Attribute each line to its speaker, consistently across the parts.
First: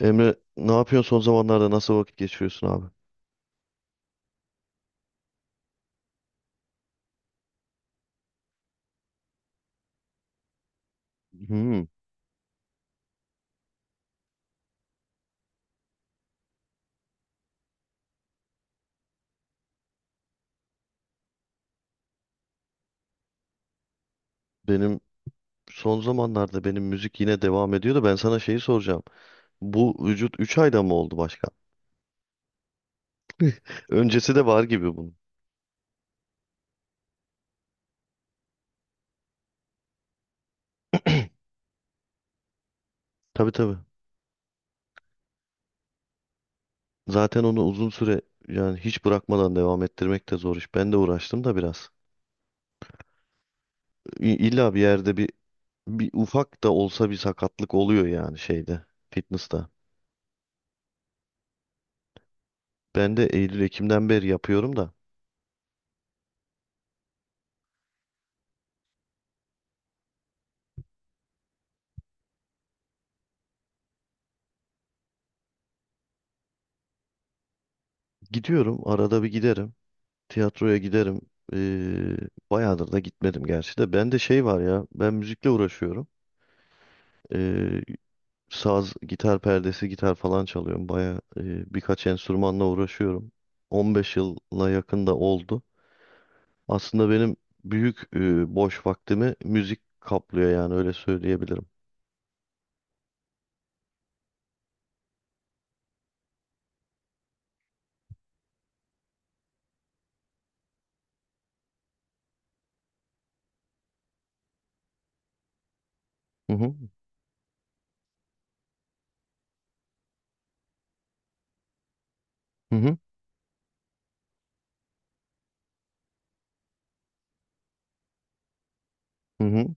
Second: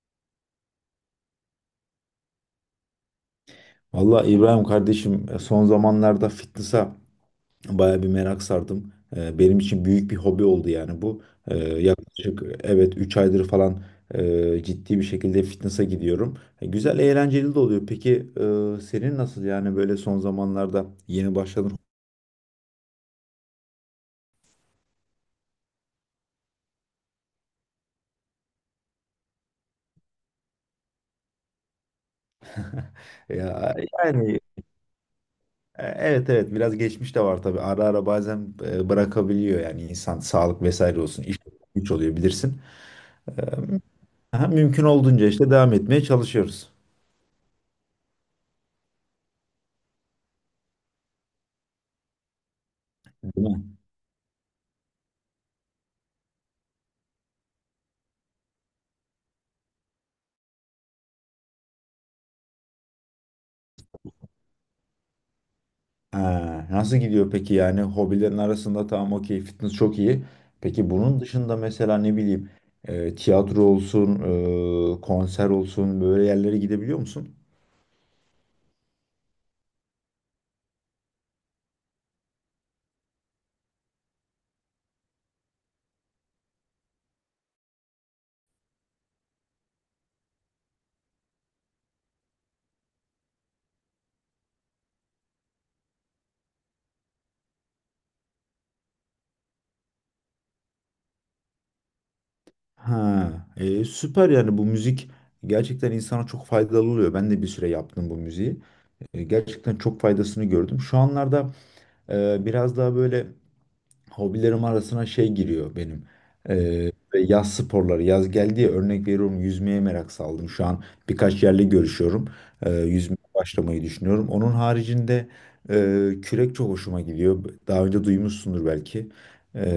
Speaker 1: Emre ne yapıyorsun son zamanlarda nasıl vakit geçiriyorsun abi?
Speaker 2: Valla İbrahim kardeşim son zamanlarda fitness'a baya bir merak sardım. Benim için büyük bir hobi oldu yani bu.
Speaker 1: Hmm,
Speaker 2: Yaklaşık evet 3 aydır falan ciddi bir şekilde fitness'a gidiyorum. Güzel eğlenceli de oluyor. Peki senin nasıl yani böyle son zamanlarda yeni başladın?
Speaker 1: benim son zamanlarda benim müzik yine devam ediyor da ben sana şeyi soracağım. Bu vücut 3 ayda mı oldu başka?
Speaker 2: Ya, yani
Speaker 1: Öncesi de var gibi bunun.
Speaker 2: e, evet evet biraz geçmiş de var tabii. Ara ara bazen bırakabiliyor yani insan sağlık vesaire olsun. İş güç oluyor bilirsin.
Speaker 1: Tabii tabii.
Speaker 2: Aha, mümkün olduğunca işte devam etmeye çalışıyoruz.
Speaker 1: Zaten onu uzun süre yani hiç bırakmadan devam ettirmek de zor iş. Ben de uğraştım da biraz.
Speaker 2: Değil mi?
Speaker 1: İlla bir yerde bir ufak da olsa bir sakatlık oluyor yani şeyde, fitness'ta. Ben de Eylül-Ekim'den beri yapıyorum da.
Speaker 2: Ha, nasıl gidiyor peki yani hobilerin arasında tamam okey fitness çok iyi. Peki bunun dışında mesela ne bileyim tiyatro olsun, konser olsun böyle yerlere gidebiliyor musun?
Speaker 1: Gidiyorum arada bir giderim. Tiyatroya giderim. Ee, bayağıdır da gitmedim gerçi de. Bende şey var ya. Ben müzikle uğraşıyorum. Ee, saz, gitar perdesi, gitar falan çalıyorum. Bayağı birkaç enstrümanla uğraşıyorum. 15 yıla yakın da oldu. Aslında benim büyük boş vaktimi müzik kaplıyor yani öyle söyleyebilirim.
Speaker 2: Ha, süper yani bu müzik gerçekten insana çok faydalı oluyor. Ben de bir süre yaptım bu müziği. Gerçekten çok faydasını gördüm. Şu anlarda biraz daha böyle hobilerim arasına şey giriyor benim.
Speaker 1: Hı hı.
Speaker 2: Ve yaz sporları. Yaz geldi ya örnek veriyorum yüzmeye merak saldım. Şu an birkaç yerle görüşüyorum.
Speaker 1: Hı hı.
Speaker 2: Yüzmeye başlamayı düşünüyorum. Onun haricinde kürek çok hoşuma gidiyor. Daha önce duymuşsundur belki.
Speaker 1: Hı hı.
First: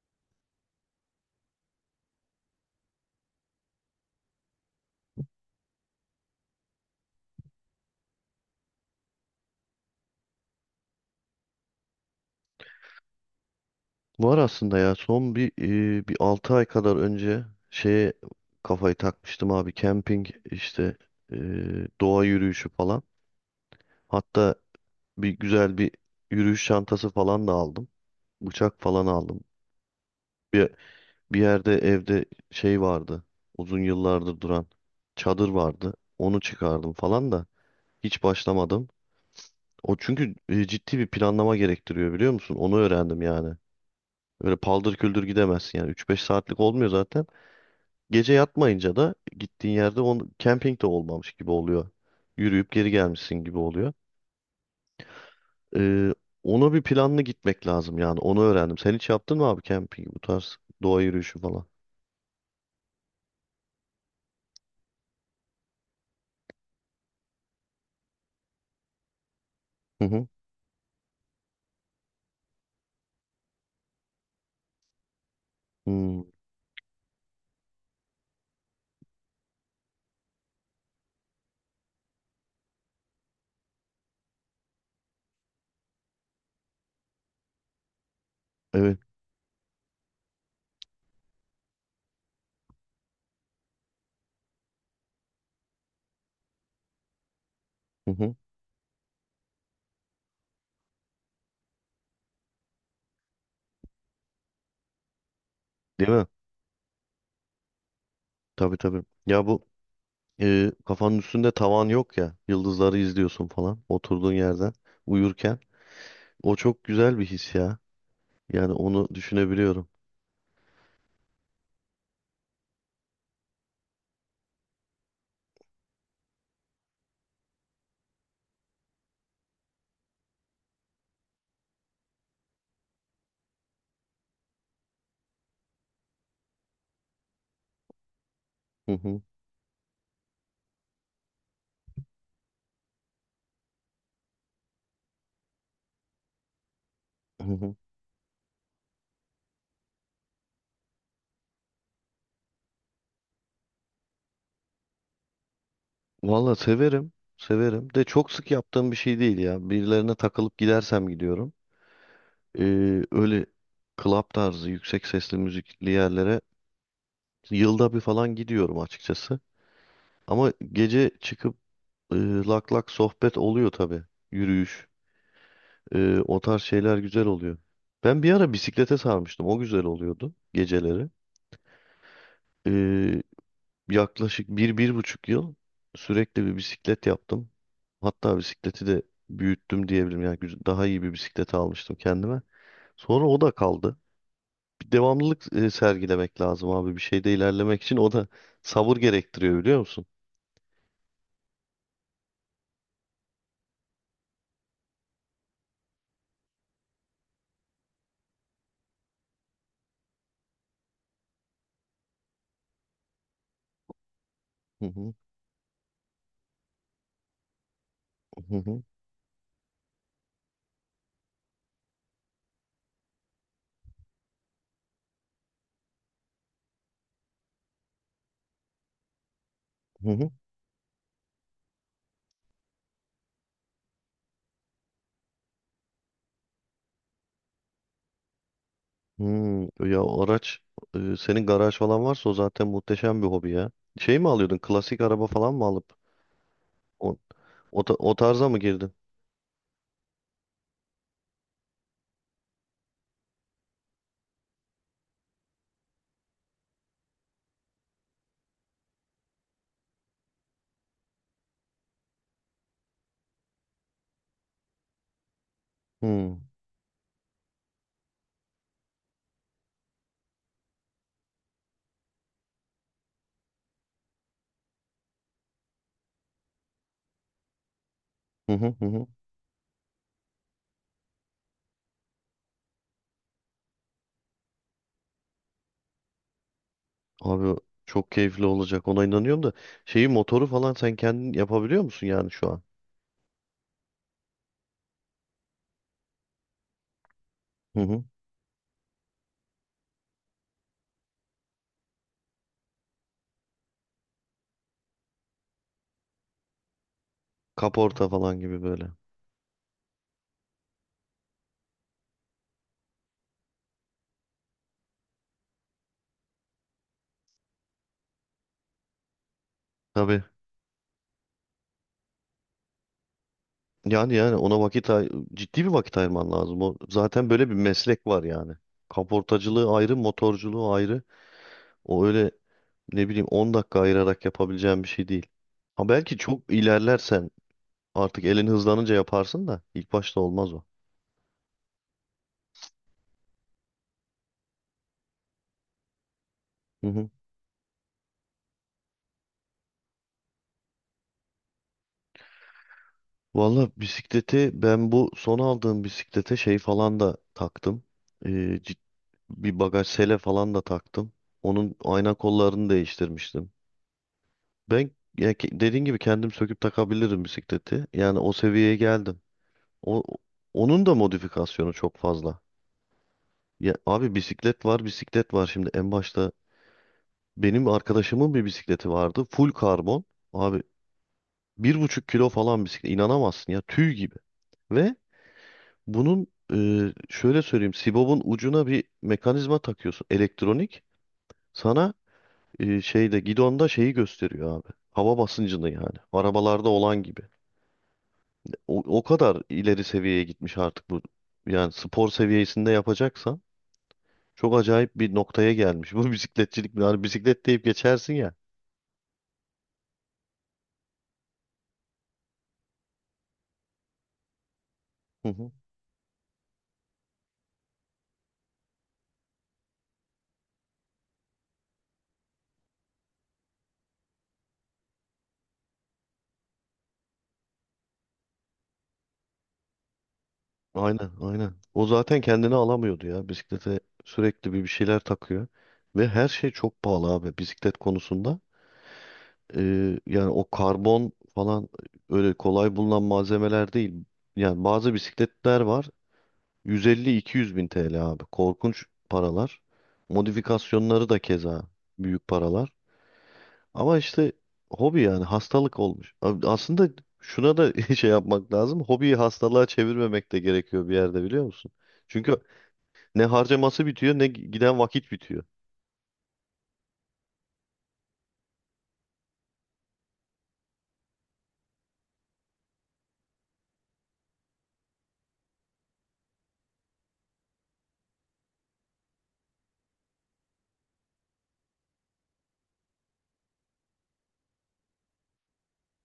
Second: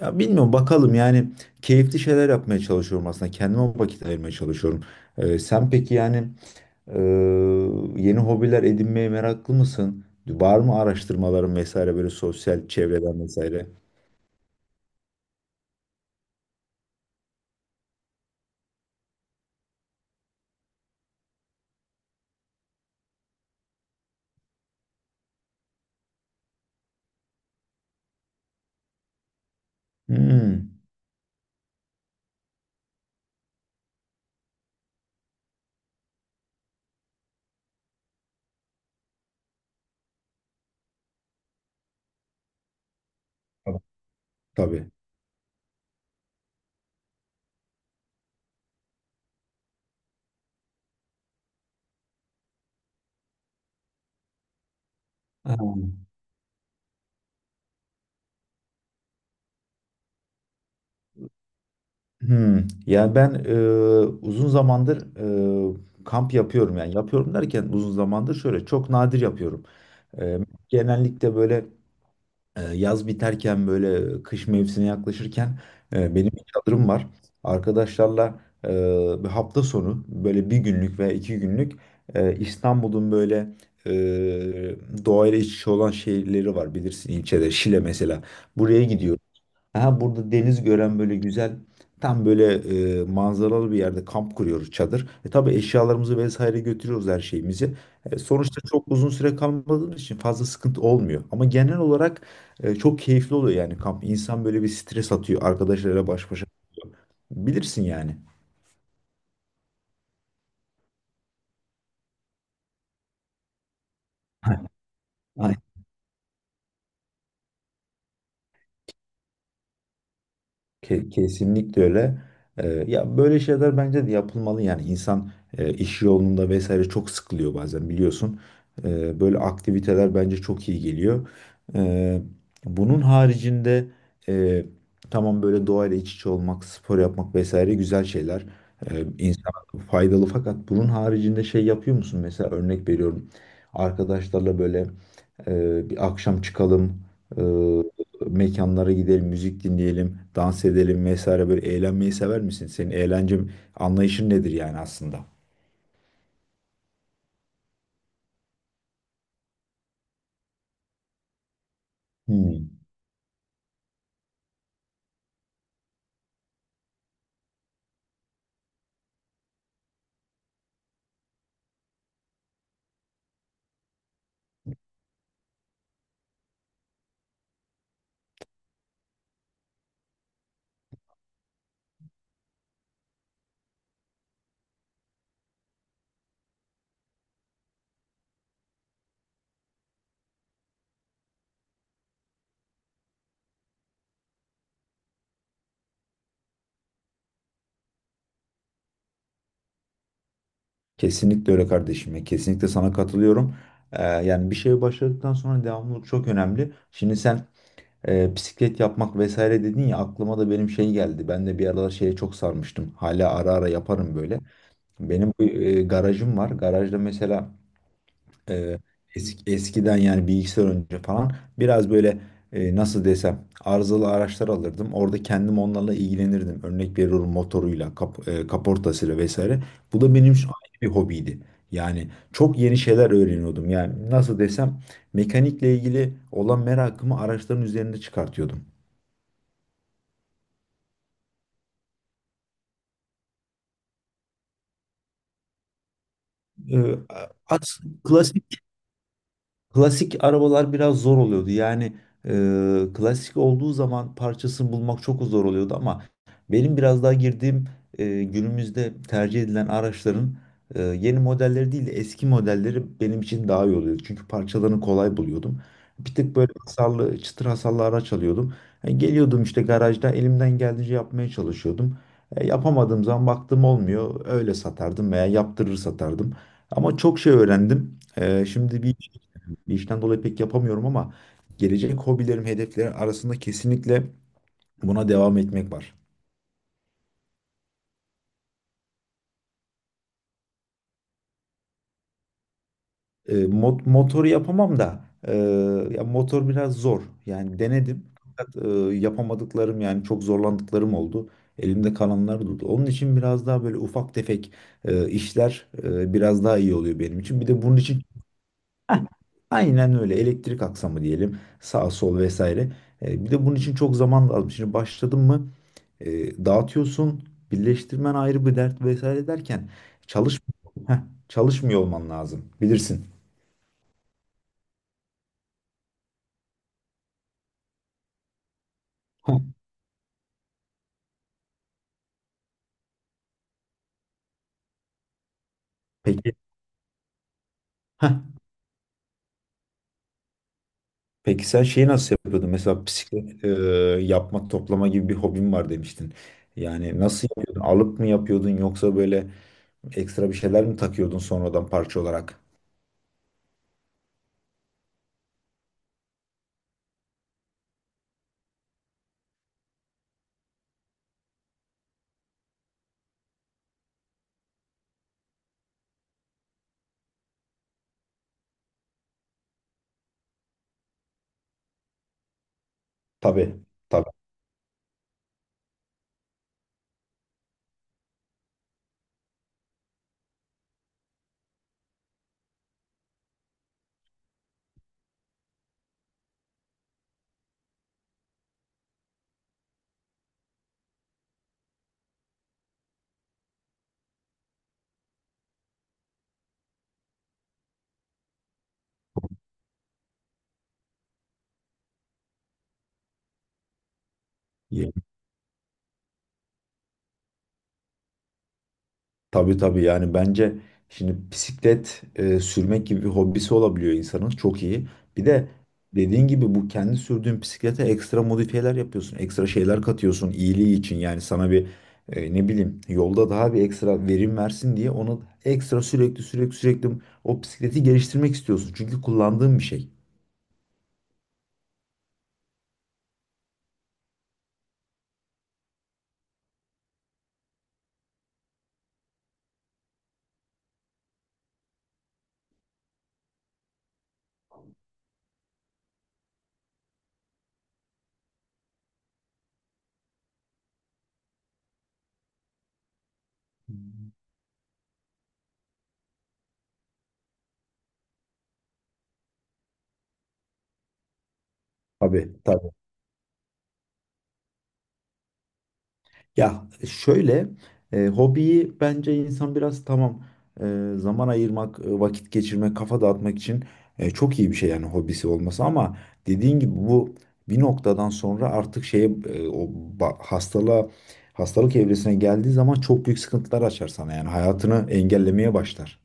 Speaker 2: Ya bilmiyorum bakalım yani keyifli şeyler yapmaya çalışıyorum aslında. Kendime vakit ayırmaya çalışıyorum. Sen peki yani e, yeni hobiler edinmeye meraklı mısın? Var mı araştırmaların vesaire böyle sosyal çevreden vesaire?
Speaker 1: Var aslında ya son bir 6 ay kadar önce şeye kafayı takmıştım abi camping işte e, doğa yürüyüşü falan. Hatta bir güzel bir yürüyüş çantası falan da aldım. Bıçak falan aldım. Bir,
Speaker 2: Hmm.
Speaker 1: bir yerde evde şey vardı. Uzun yıllardır duran çadır vardı. Onu çıkardım falan da hiç başlamadım. O çünkü ciddi bir planlama gerektiriyor biliyor musun? Onu öğrendim yani. Öyle
Speaker 2: Tabii.
Speaker 1: paldır küldür gidemezsin yani üç beş saatlik olmuyor zaten. Gece yatmayınca da gittiğin yerde camping de olmamış gibi oluyor. Yürüyüp geri gelmişsin gibi oluyor.
Speaker 2: Ha.
Speaker 1: Ee, ona bir planlı gitmek lazım yani. Onu öğrendim. Sen hiç yaptın mı abi camping bu tarz doğa yürüyüşü falan?
Speaker 2: Hmm. Yani ben uzun zamandır kamp yapıyorum. Yani yapıyorum derken uzun zamandır şöyle çok nadir yapıyorum.
Speaker 1: Hı hı.
Speaker 2: E, Genellikle böyle yaz biterken böyle kış mevsimine yaklaşırken
Speaker 1: Hmm,
Speaker 2: benim bir çadırım var. Arkadaşlarla bir hafta sonu böyle bir günlük veya iki günlük İstanbul'un böyle e, doğayla iç içe olan şehirleri var bilirsin ilçede Şile mesela. Buraya
Speaker 1: evet.
Speaker 2: gidiyoruz. Aha burada deniz gören böyle güzel tam böyle manzaralı bir yerde kamp kuruyoruz çadır. E tabii eşyalarımızı vesaire götürüyoruz her şeyimizi.
Speaker 1: Hı hı.
Speaker 2: Sonuçta çok uzun süre kalmadığımız için fazla sıkıntı olmuyor. Ama genel olarak çok keyifli oluyor yani kamp. İnsan böyle bir stres atıyor arkadaşlarıyla
Speaker 1: Değil mi?
Speaker 2: baş başa kalıyor. Bilirsin yani.
Speaker 1: Tabii tabii. Ya bu kafanın üstünde tavan yok ya. Yıldızları izliyorsun falan oturduğun yerden uyurken. O çok güzel bir his ya. Yani onu düşünebiliyorum.
Speaker 2: Kesinlikle öyle. Ya böyle şeyler bence de yapılmalı yani insan iş yolunda vesaire çok sıkılıyor bazen biliyorsun. Böyle aktiviteler bence çok iyi geliyor. Ee, bunun haricinde e, tamam böyle doğayla iç içe olmak, spor yapmak vesaire güzel şeyler.
Speaker 1: Hı hı,
Speaker 2: İnsana faydalı fakat bunun haricinde şey yapıyor musun? Mesela örnek veriyorum arkadaşlarla böyle bir akşam çıkalım
Speaker 1: hı hı.
Speaker 2: mekanlara gidelim, müzik dinleyelim, dans edelim vesaire böyle eğlenmeyi sever misin? Senin eğlence anlayışın nedir yani aslında?
Speaker 1: Valla severim. Severim. De çok sık yaptığım bir şey değil ya. Birilerine takılıp gidersem gidiyorum.
Speaker 2: Hmm.
Speaker 1: Öyle club tarzı yüksek sesli müzikli yerlere yılda bir falan gidiyorum açıkçası. Ama gece çıkıp e, lak lak sohbet oluyor tabii. Yürüyüş. O tarz şeyler güzel oluyor. Ben bir ara bisiklete sarmıştım. O güzel oluyordu geceleri. Ee, yaklaşık bir, 1,5 yıl sürekli bir bisiklet yaptım. Hatta bisikleti de büyüttüm diyebilirim. Yani daha iyi bir bisiklet almıştım kendime. Sonra o da kaldı. Bir devamlılık sergilemek lazım abi. Bir şeyde ilerlemek için o da sabır gerektiriyor biliyor musun?
Speaker 2: Kesinlikle öyle kardeşim ya. Kesinlikle sana katılıyorum. Yani bir şeye başladıktan sonra devamlılık çok önemli. Şimdi sen bisiklet yapmak vesaire dedin ya aklıma da benim şey geldi. Ben de bir aralar şeye çok sarmıştım. Hala ara ara yaparım böyle.
Speaker 1: Hı hı,
Speaker 2: Benim bu, garajım var. Garajda mesela
Speaker 1: hı
Speaker 2: e,
Speaker 1: hı,
Speaker 2: eski, eskiden yani bilgisayar önce falan biraz böyle nasıl desem arızalı araçlar alırdım. Orada kendim onlarla ilgilenirdim. Örnek veriyorum motoruyla, kaportasıyla vesaire. Bu
Speaker 1: hı
Speaker 2: da
Speaker 1: hı.
Speaker 2: benim şu ayrı bir hobiydi. Yani çok yeni şeyler öğreniyordum. Yani nasıl desem mekanikle ilgili olan merakımı araçların üzerinde çıkartıyordum.
Speaker 1: Hmm, ya o araç senin garaj falan varsa o zaten muhteşem bir hobi ya. Şey mi alıyordun? Klasik araba falan mı alıp
Speaker 2: E,
Speaker 1: o,
Speaker 2: at,
Speaker 1: o
Speaker 2: klasik.
Speaker 1: tarza mı girdin?
Speaker 2: Klasik arabalar biraz zor oluyordu. Yani klasik olduğu zaman parçasını bulmak çok zor oluyordu ama benim biraz daha girdiğim günümüzde tercih edilen araçların yeni modelleri değil de eski modelleri benim için daha iyi oluyordu. Çünkü parçalarını kolay buluyordum. Bir tık
Speaker 1: Hmm.
Speaker 2: böyle hasarlı, çıtır hasarlı araç alıyordum. Geliyordum işte garajda elimden geldiğince yapmaya çalışıyordum. Yapamadığım zaman baktım olmuyor. Öyle satardım veya yaptırır satardım. Ama çok şey öğrendim.
Speaker 1: Hı hı
Speaker 2: Şimdi
Speaker 1: hı.
Speaker 2: bir
Speaker 1: hı.
Speaker 2: bir işten dolayı pek yapamıyorum ama gelecek hobilerim, hedeflerim arasında kesinlikle buna devam etmek var.
Speaker 1: Abi çok keyifli olacak. Ona inanıyorum da şeyi motoru falan sen kendin yapabiliyor musun yani şu an?
Speaker 2: Motoru yapamam da ya motor biraz zor. Yani
Speaker 1: Hı hı.
Speaker 2: denedim fakat yapamadıklarım yani çok zorlandıklarım oldu. Elimde kalanlar durdu. Onun için biraz daha böyle ufak tefek işler biraz daha iyi oluyor benim için. Bir de bunun için
Speaker 1: Kaporta falan gibi böyle.
Speaker 2: aynen öyle. Elektrik aksamı diyelim. Sağ sol vesaire. Bir de bunun için çok zaman lazım. Şimdi başladın mı dağıtıyorsun. Birleştirmen ayrı bir dert vesaire derken
Speaker 1: Tabii.
Speaker 2: çalış Heh, çalışmıyor olman lazım. Bilirsin.
Speaker 1: Yani yani ona vakit ciddi bir vakit ayırman lazım. O zaten böyle bir meslek var yani.
Speaker 2: Heh.
Speaker 1: Kaportacılığı ayrı, motorculuğu ayrı. O öyle ne bileyim 10 dakika ayırarak yapabileceğim bir şey değil. Ha belki
Speaker 2: Peki.
Speaker 1: çok ilerlersen
Speaker 2: Heh.
Speaker 1: artık elin hızlanınca yaparsın da ilk başta olmaz o.
Speaker 2: Peki sen şeyi nasıl yapıyordun? Mesela bisiklet yapma, toplama gibi bir hobin var demiştin.
Speaker 1: Hı
Speaker 2: Yani
Speaker 1: hı.
Speaker 2: nasıl yapıyordun? Alıp mı yapıyordun yoksa böyle ekstra bir şeyler mi takıyordun sonradan parça olarak?
Speaker 1: Valla bisikleti ben bu son aldığım bisiklete şey falan da taktım. Ee, cid- bir bagaj sele falan da taktım. Onun ayna kollarını değiştirmiştim. Ben ya dediğin gibi kendim söküp takabilirim bisikleti. Yani o seviyeye geldim. O, onun da modifikasyonu çok fazla.
Speaker 2: Tabii.
Speaker 1: Ya
Speaker 2: Tabii.
Speaker 1: abi bisiklet var, bisiklet var. Şimdi en başta benim arkadaşımın bir bisikleti vardı. Full karbon. Abi 1,5 kilo falan bisiklet. İnanamazsın ya tüy gibi. Ve bunun e, şöyle söyleyeyim. Sibob'un ucuna bir mekanizma takıyorsun. Elektronik. Sana şeyde gidonda şeyi gösteriyor abi. Hava basıncını yani. Arabalarda olan gibi. O kadar ileri seviyeye gitmiş artık bu. Yani spor seviyesinde yapacaksan çok acayip bir noktaya gelmiş. Bu bisikletçilik. Yani bisiklet deyip geçersin ya.
Speaker 2: Tabii tabii yani bence şimdi bisiklet sürmek gibi bir hobisi olabiliyor insanın çok iyi. Bir de dediğin gibi bu kendi sürdüğün bisiklete ekstra modifiyeler yapıyorsun. Ekstra şeyler katıyorsun iyiliği için yani sana bir ne bileyim yolda daha bir ekstra verim versin diye onu ekstra sürekli o bisikleti geliştirmek istiyorsun. Çünkü kullandığın bir şey.
Speaker 1: Aynen, aynen. O zaten kendini alamıyordu ya. Bisiklete sürekli bir şeyler takıyor. Ve her şey çok pahalı abi bisiklet konusunda. Yani o karbon falan öyle kolay bulunan malzemeler değil. Yani bazı bisikletler var. 150-200 bin TL abi. Korkunç paralar. Modifikasyonları da keza büyük paralar. Ama işte hobi yani hastalık olmuş. Abi aslında şuna da şey yapmak lazım. Hobiyi hastalığa çevirmemek de gerekiyor bir yerde biliyor musun?
Speaker 2: Tabii
Speaker 1: Çünkü
Speaker 2: tabii.
Speaker 1: ne harcaması bitiyor ne giden vakit bitiyor.
Speaker 2: Ya şöyle hobiyi bence insan biraz tamam zaman ayırmak, vakit geçirmek, kafa dağıtmak için çok iyi bir şey yani hobisi olması ama dediğin gibi bu bir noktadan sonra artık o ba- hastalığa hastalık evresine geldiği zaman çok büyük sıkıntılar açar sana yani hayatını engellemeye başlar.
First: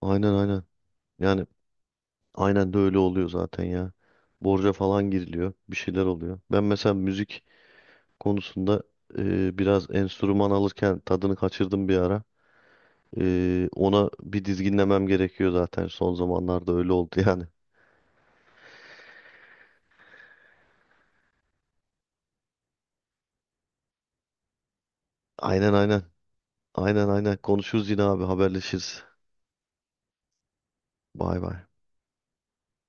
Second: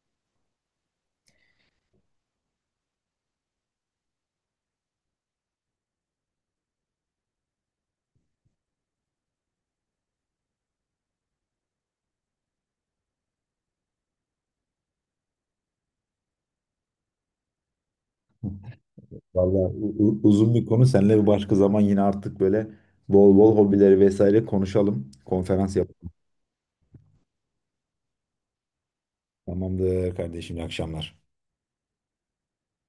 Speaker 1: Aynen aynen. Yani aynen de öyle oluyor zaten ya. Borca falan giriliyor. Bir şeyler oluyor. Ben mesela müzik konusunda biraz enstrüman alırken tadını kaçırdım bir ara. Ona bir dizginlemem gerekiyor zaten. Son zamanlarda öyle oldu yani.
Speaker 2: Vallahi uzun bir konu seninle bir başka zaman yine artık böyle bol bol hobileri vesaire konuşalım.
Speaker 1: Aynen
Speaker 2: Konferans
Speaker 1: aynen.
Speaker 2: yapalım.
Speaker 1: Aynen aynen. Konuşuruz yine abi haberleşiriz.
Speaker 2: Tamamdır kardeşim, iyi akşamlar.
Speaker 1: Bay bay.